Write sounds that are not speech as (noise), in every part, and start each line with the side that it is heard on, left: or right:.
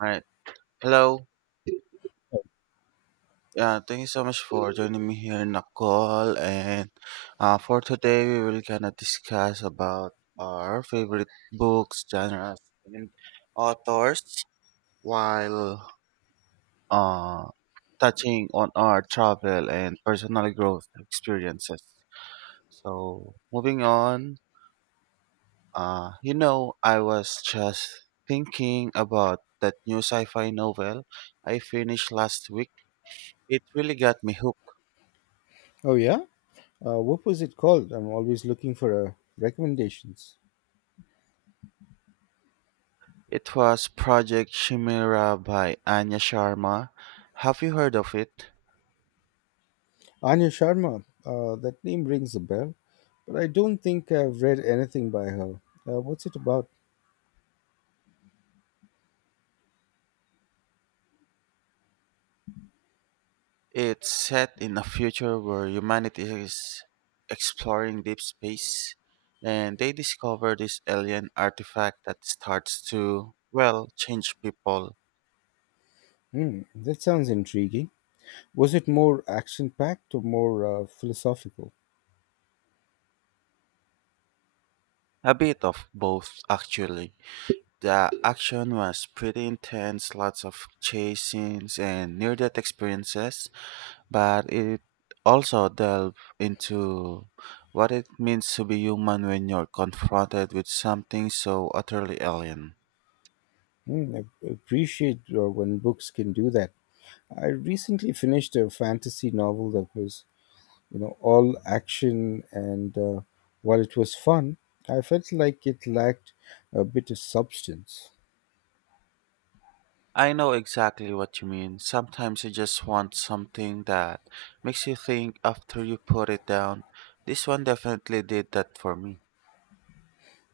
right: Alright. Hello. Yeah, thank you so much for joining me here in the call. And For today, we will kind of discuss about our favorite books, genres, and authors while uh, touching on our travel and personal growth experiences. So, moving on, I was just thinking about that new sci fi novel I finished last week. It really got me hooked.
left: Oh yeah, what was it called? I'm always looking for recommendations.
right: It was Project Chimera by Anya Sharma. Have you heard of it?
left: Anya Sharma, that name rings a bell, but I don't think I've read anything by her. What's it about?
right: It's set in a future where humanity is exploring deep space and they discover this alien artifact that starts to, well, change people.
left: Hmm, that sounds intriguing. Was it more action packed or more philosophical?
right: A bit of both, actually. The action was pretty intense, lots of chase scenes and near death experiences, but it also delves into what it means to be human when you're confronted with something so utterly alien.
left: Hmm, I appreciate when books can do that. I recently finished a fantasy novel that was you know all action, and while it was fun, I felt like it lacked a bit of substance.
right: I know exactly what you mean. Sometimes you just want something that makes you think after you put it down. This one definitely did that for me.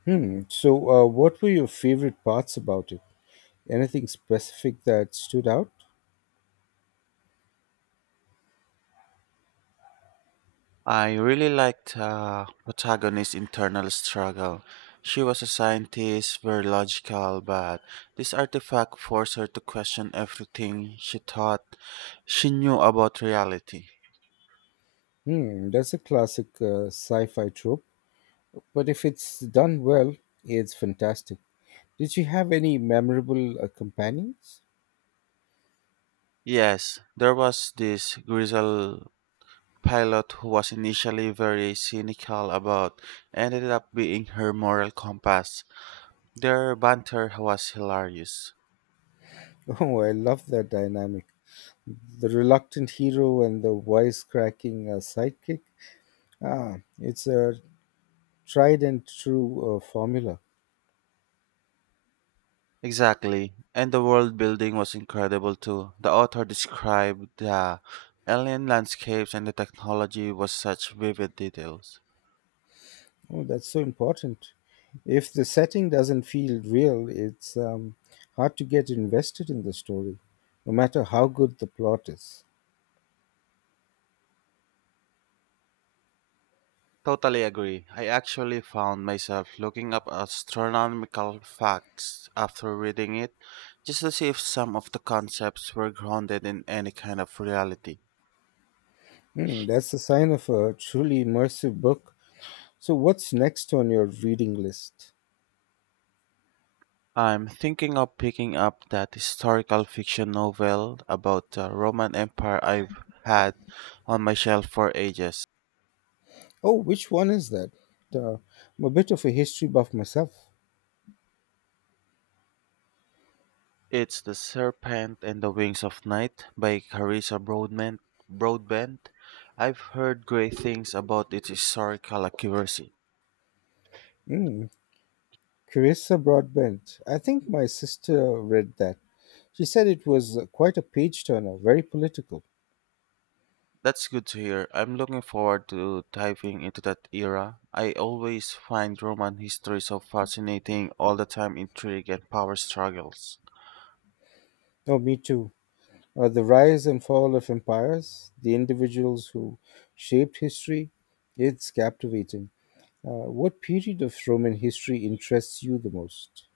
left: Hmm, so what were your favorite parts about it? Anything specific that stood out?
right: I really liked protagonist's internal struggle. She was a scientist, very logical, but this artifact forced her to question everything she thought she knew about reality.
left: Hmm, that's a classic sci-fi trope, but if it's done well, it's fantastic. Did you have any memorable companions?
right: Yes, there was this grizzled pilot who was initially very cynical about ended up being her moral compass. Their banter was hilarious.
left: (laughs) Oh, I love that dynamic, the reluctant hero and the wisecracking sidekick. Ah, it's a tried and true formula.
right: Exactly. And the world building was incredible too. The author described the alien landscapes and the technology with such vivid details.
left: Oh, that's so important. If the setting doesn't feel real, it's hard to get invested in the story, no matter how good the plot is.
right: Totally agree. I actually found myself looking up astronomical facts after reading it just to see if some of the concepts were grounded in any kind of reality.
left: Hmm, that's a sign of a truly immersive book. So, what's next on your reading list?
right: I'm thinking of picking up that historical fiction novel about the Roman Empire I've had on my shelf for ages.
left: Oh, which one is that? Uh, I'm a bit of a history buff myself.
right: It's The Serpent and the Wings of Night by Carissa Broadbent. I've heard great things about its historical accuracy.
left: Mm, Carissa Broadbent. I think my sister read that. She said it was quite a page turner, very political.
right: That's good to hear. I'm looking forward to diving into that era. I always find Roman history so fascinating, all the time intrigue and power struggles.
left: Oh, me too. The rise and fall of empires, the individuals who shaped history, it's captivating. What period of Roman history interests you the most?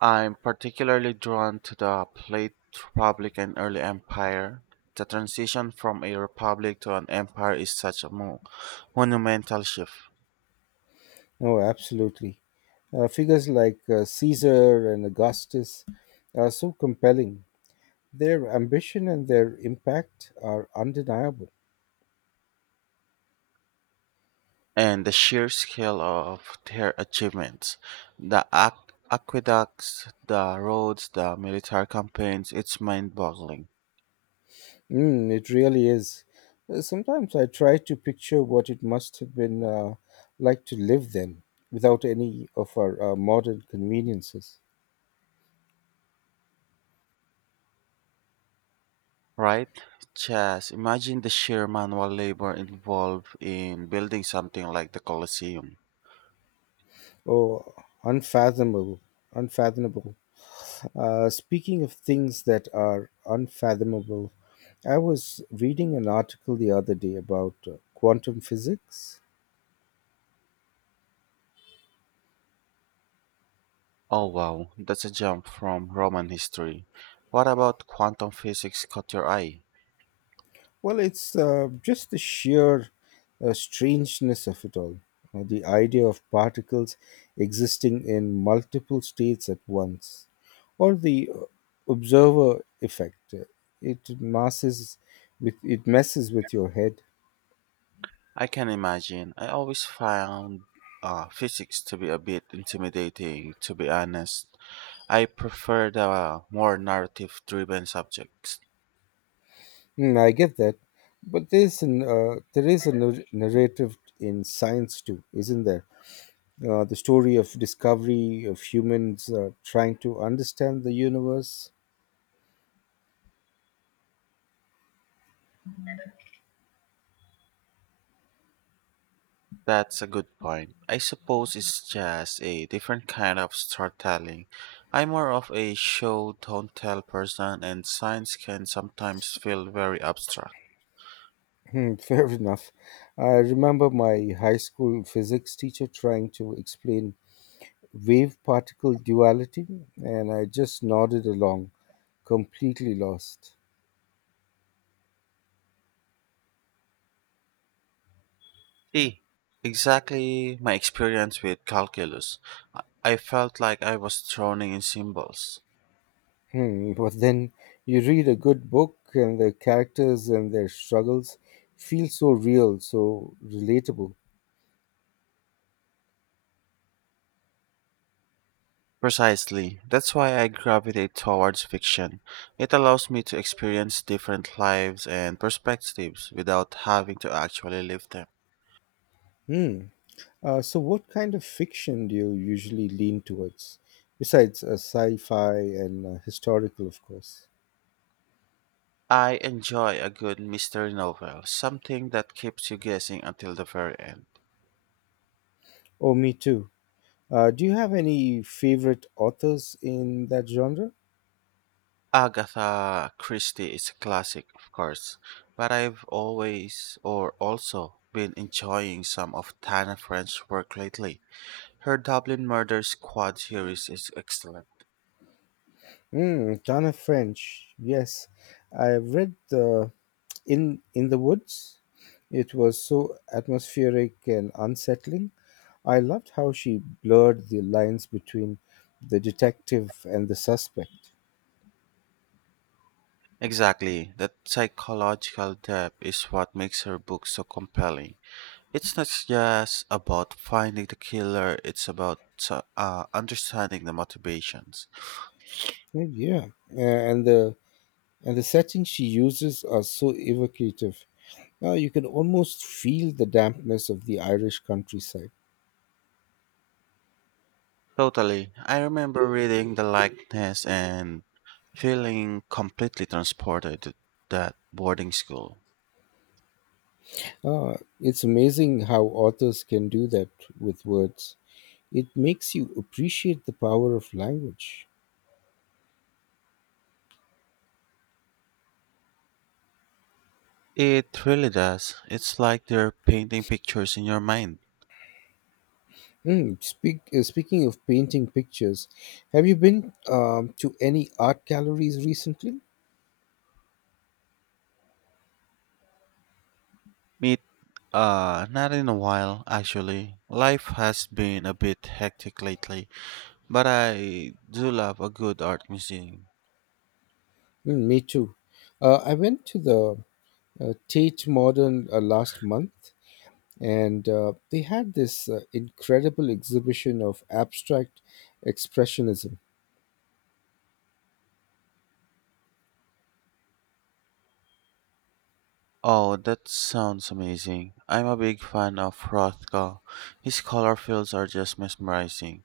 right: I'm particularly drawn to the late Republic and early empire. The transition from a republic to an empire is such a monumental shift,
left: Oh, absolutely. Figures like Caesar and Augustus are so compelling. Their ambition and their impact are undeniable.
right: and the sheer scale of their achievements. The aqueducts, the roads, the military campaigns, it's mind boggling,
left: Mm, it really is. Sometimes I try to picture what it must have been like to live then, without any of our modern conveniences.
right: right? Just imagine the sheer manual labor involved in building something like the Colosseum.
left: Oh, unfathomable, unfathomable. Speaking of things that are unfathomable, I was reading an article the other day about quantum physics.
right: Oh wow, that's a jump from Roman history. What about quantum physics caught your eye?
left: Well, it's just the sheer strangeness of it all. The idea of particles existing in multiple states at once, or the observer effect. It masses With it messes with your head.
right: I can imagine. I always found physics to be a bit intimidating, to be honest. I prefer the more narrative driven subjects.
left: Mm, I get that, but there is a narrative in science too, isn't there? The story of discovery of humans trying to understand the universe.
right: That's a good point. I suppose it's just a different kind of storytelling. I'm more of a show don't tell person, and science can sometimes feel very abstract.
left: Hmm, (laughs) fair enough. I remember my high school physics teacher trying to explain wave particle duality, and I just nodded along, completely lost.
right: See, exactly my experience with calculus. I felt like I was drowning in symbols.
left: Hmm, (laughs) but then you read a good book, and the characters and their struggles feel so real, so relatable.
right: Precisely. That's why I gravitate towards fiction. It allows me to experience different lives and perspectives without having to actually live them.
left: Hmm. So, what kind of fiction do you usually lean towards? Besides sci fi and historical, of course.
right: I enjoy a good mystery novel, something that keeps you guessing until the very end.
left: Oh, me too. Do you have any favorite authors in that genre?
right: Agatha Christie is a classic, of course, but I've always or also been enjoying some of Tana French's work lately. Her Dublin Murder Squad series is excellent.
left: Mm, ton of French. Yes, I've read the in the woods. It was so atmospheric and unsettling. I loved how she blurred the lines between the detective and the suspect.
right: Exactly, that psychological depth is what makes her book so compelling. It's not just about finding the killer, it's about understanding the motivations.
left: Oh, yeah. Uh, and the and the settings she uses are so evocative. Now you can almost feel the dampness of the Irish countryside.
right: Totally. I remember reading The Likeness and feeling completely transported to that boarding school.
left: Ah, it's amazing how authors can do that with words. It makes you appreciate the power of language.
right: It really does. It's like they're painting pictures in your mind.
left: Mm, speaking of painting pictures, have you been to any art galleries recently?
right: Meet, Not in a while, actually. Life has been a bit hectic lately, but I do love a good art museum.
left: Mm, me too. I went to the Tate Modern last month, and they had this incredible exhibition of abstract expressionism.
right: Oh, that sounds amazing. I'm a big fan of Rothko. His color fields are just mesmerizing.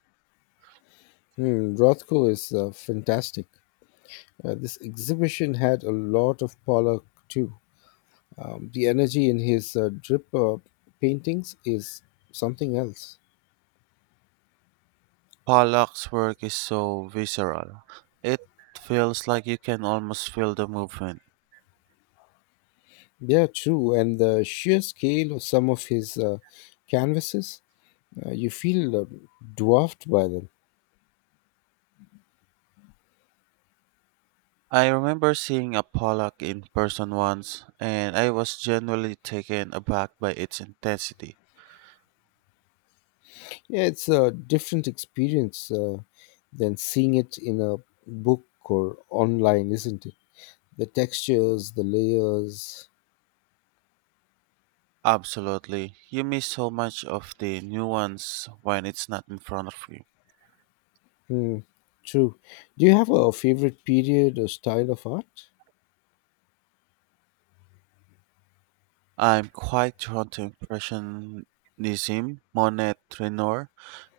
left: Mm, Rothko is fantastic. This exhibition had a lot of Pollock too. The energy in his drip paintings is something else.
right: Pollock's work is so visceral. It feels like you can almost feel the movement.
left: Yeah, true. And the sheer scale of some of his canvases, you feel dwarfed by them.
right: I remember seeing a Pollock in person once, and I was genuinely taken aback by its intensity.
left: Yeah, it's a different experience than seeing it in a book or online, isn't it? The textures, the layers.
right: Absolutely. You miss so much of the nuance when it's not in front of you.
left: Hmm, true. Do you have a favorite period or style of art?
right: I'm quite drawn to Impressionism, Monet, Renoir,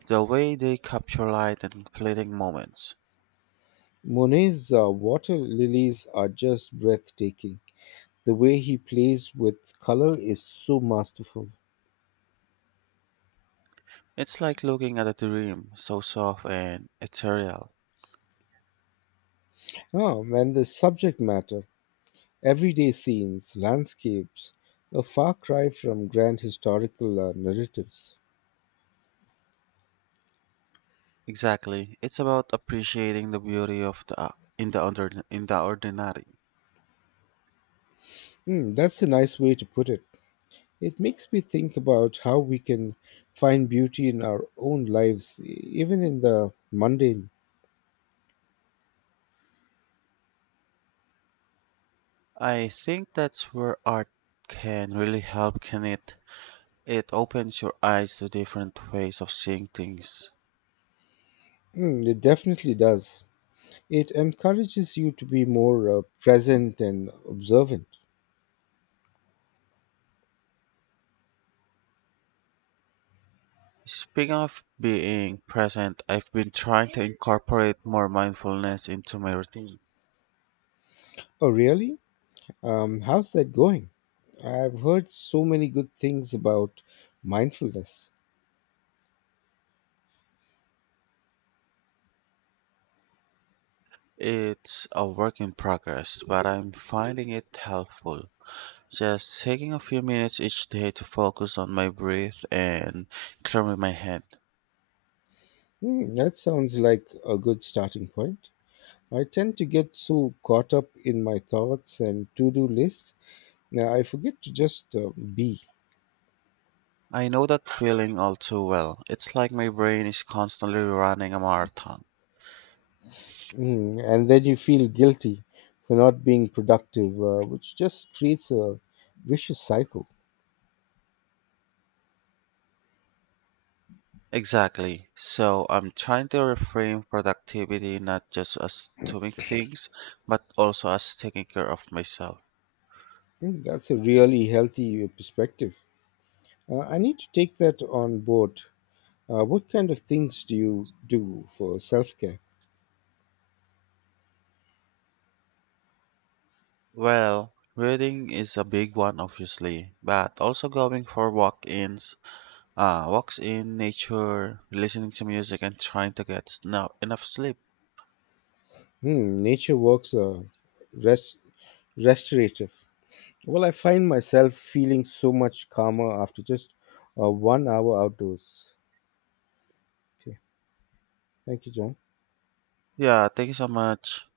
right: the way they capture light and fleeting moments.
left: Monet's water lilies are just breathtaking. The way he plays with color is so masterful.
right: It's like looking at a dream, so soft and ethereal.
left: Ah, and the subject matter, everyday scenes, landscapes, a far cry from grand historical narratives.
right: Exactly. It's about appreciating the beauty of the in the ordinary.
left: Hmm, that's a nice way to put it. It makes me think about how we can find beauty in our own lives, even in the mundane.
right: I think that's where art can really help, can it? It opens your eyes to different ways of seeing things.
left: Hmm, it definitely does. It encourages you to be more present and observant.
right: Speaking of being present, I've been trying to incorporate more mindfulness into my routine.
left: Oh, really? How's that going? I've heard so many good things about mindfulness.
right: It's a work in progress, but I'm finding it helpful. Just taking a few minutes each day to focus on my breath and clearing my head.
left: Hmm, that sounds like a good starting point. I tend to get so caught up in my thoughts and to do lists, I forget to just be.
right: I know that feeling all too well. It's like my brain is constantly running a marathon.
left: Hmm, and then you feel guilty for not being productive, which just creates a vicious cycle.
right: Exactly. So I'm trying to reframe productivity not just as doing things, but also as taking care of myself.
left: Hmm, that's a really healthy perspective. I need to take that on board. What kind of things do you do for self care?
right: Well, reading is a big one, obviously, but also going for walks in nature, listening to music, and trying to get enough sleep.
left: Hmm, nature walks are rest, restorative. Well, I find myself feeling so much calmer after just 1 hour outdoors. Okay, thank you, John.
right: Yeah, thank you so much.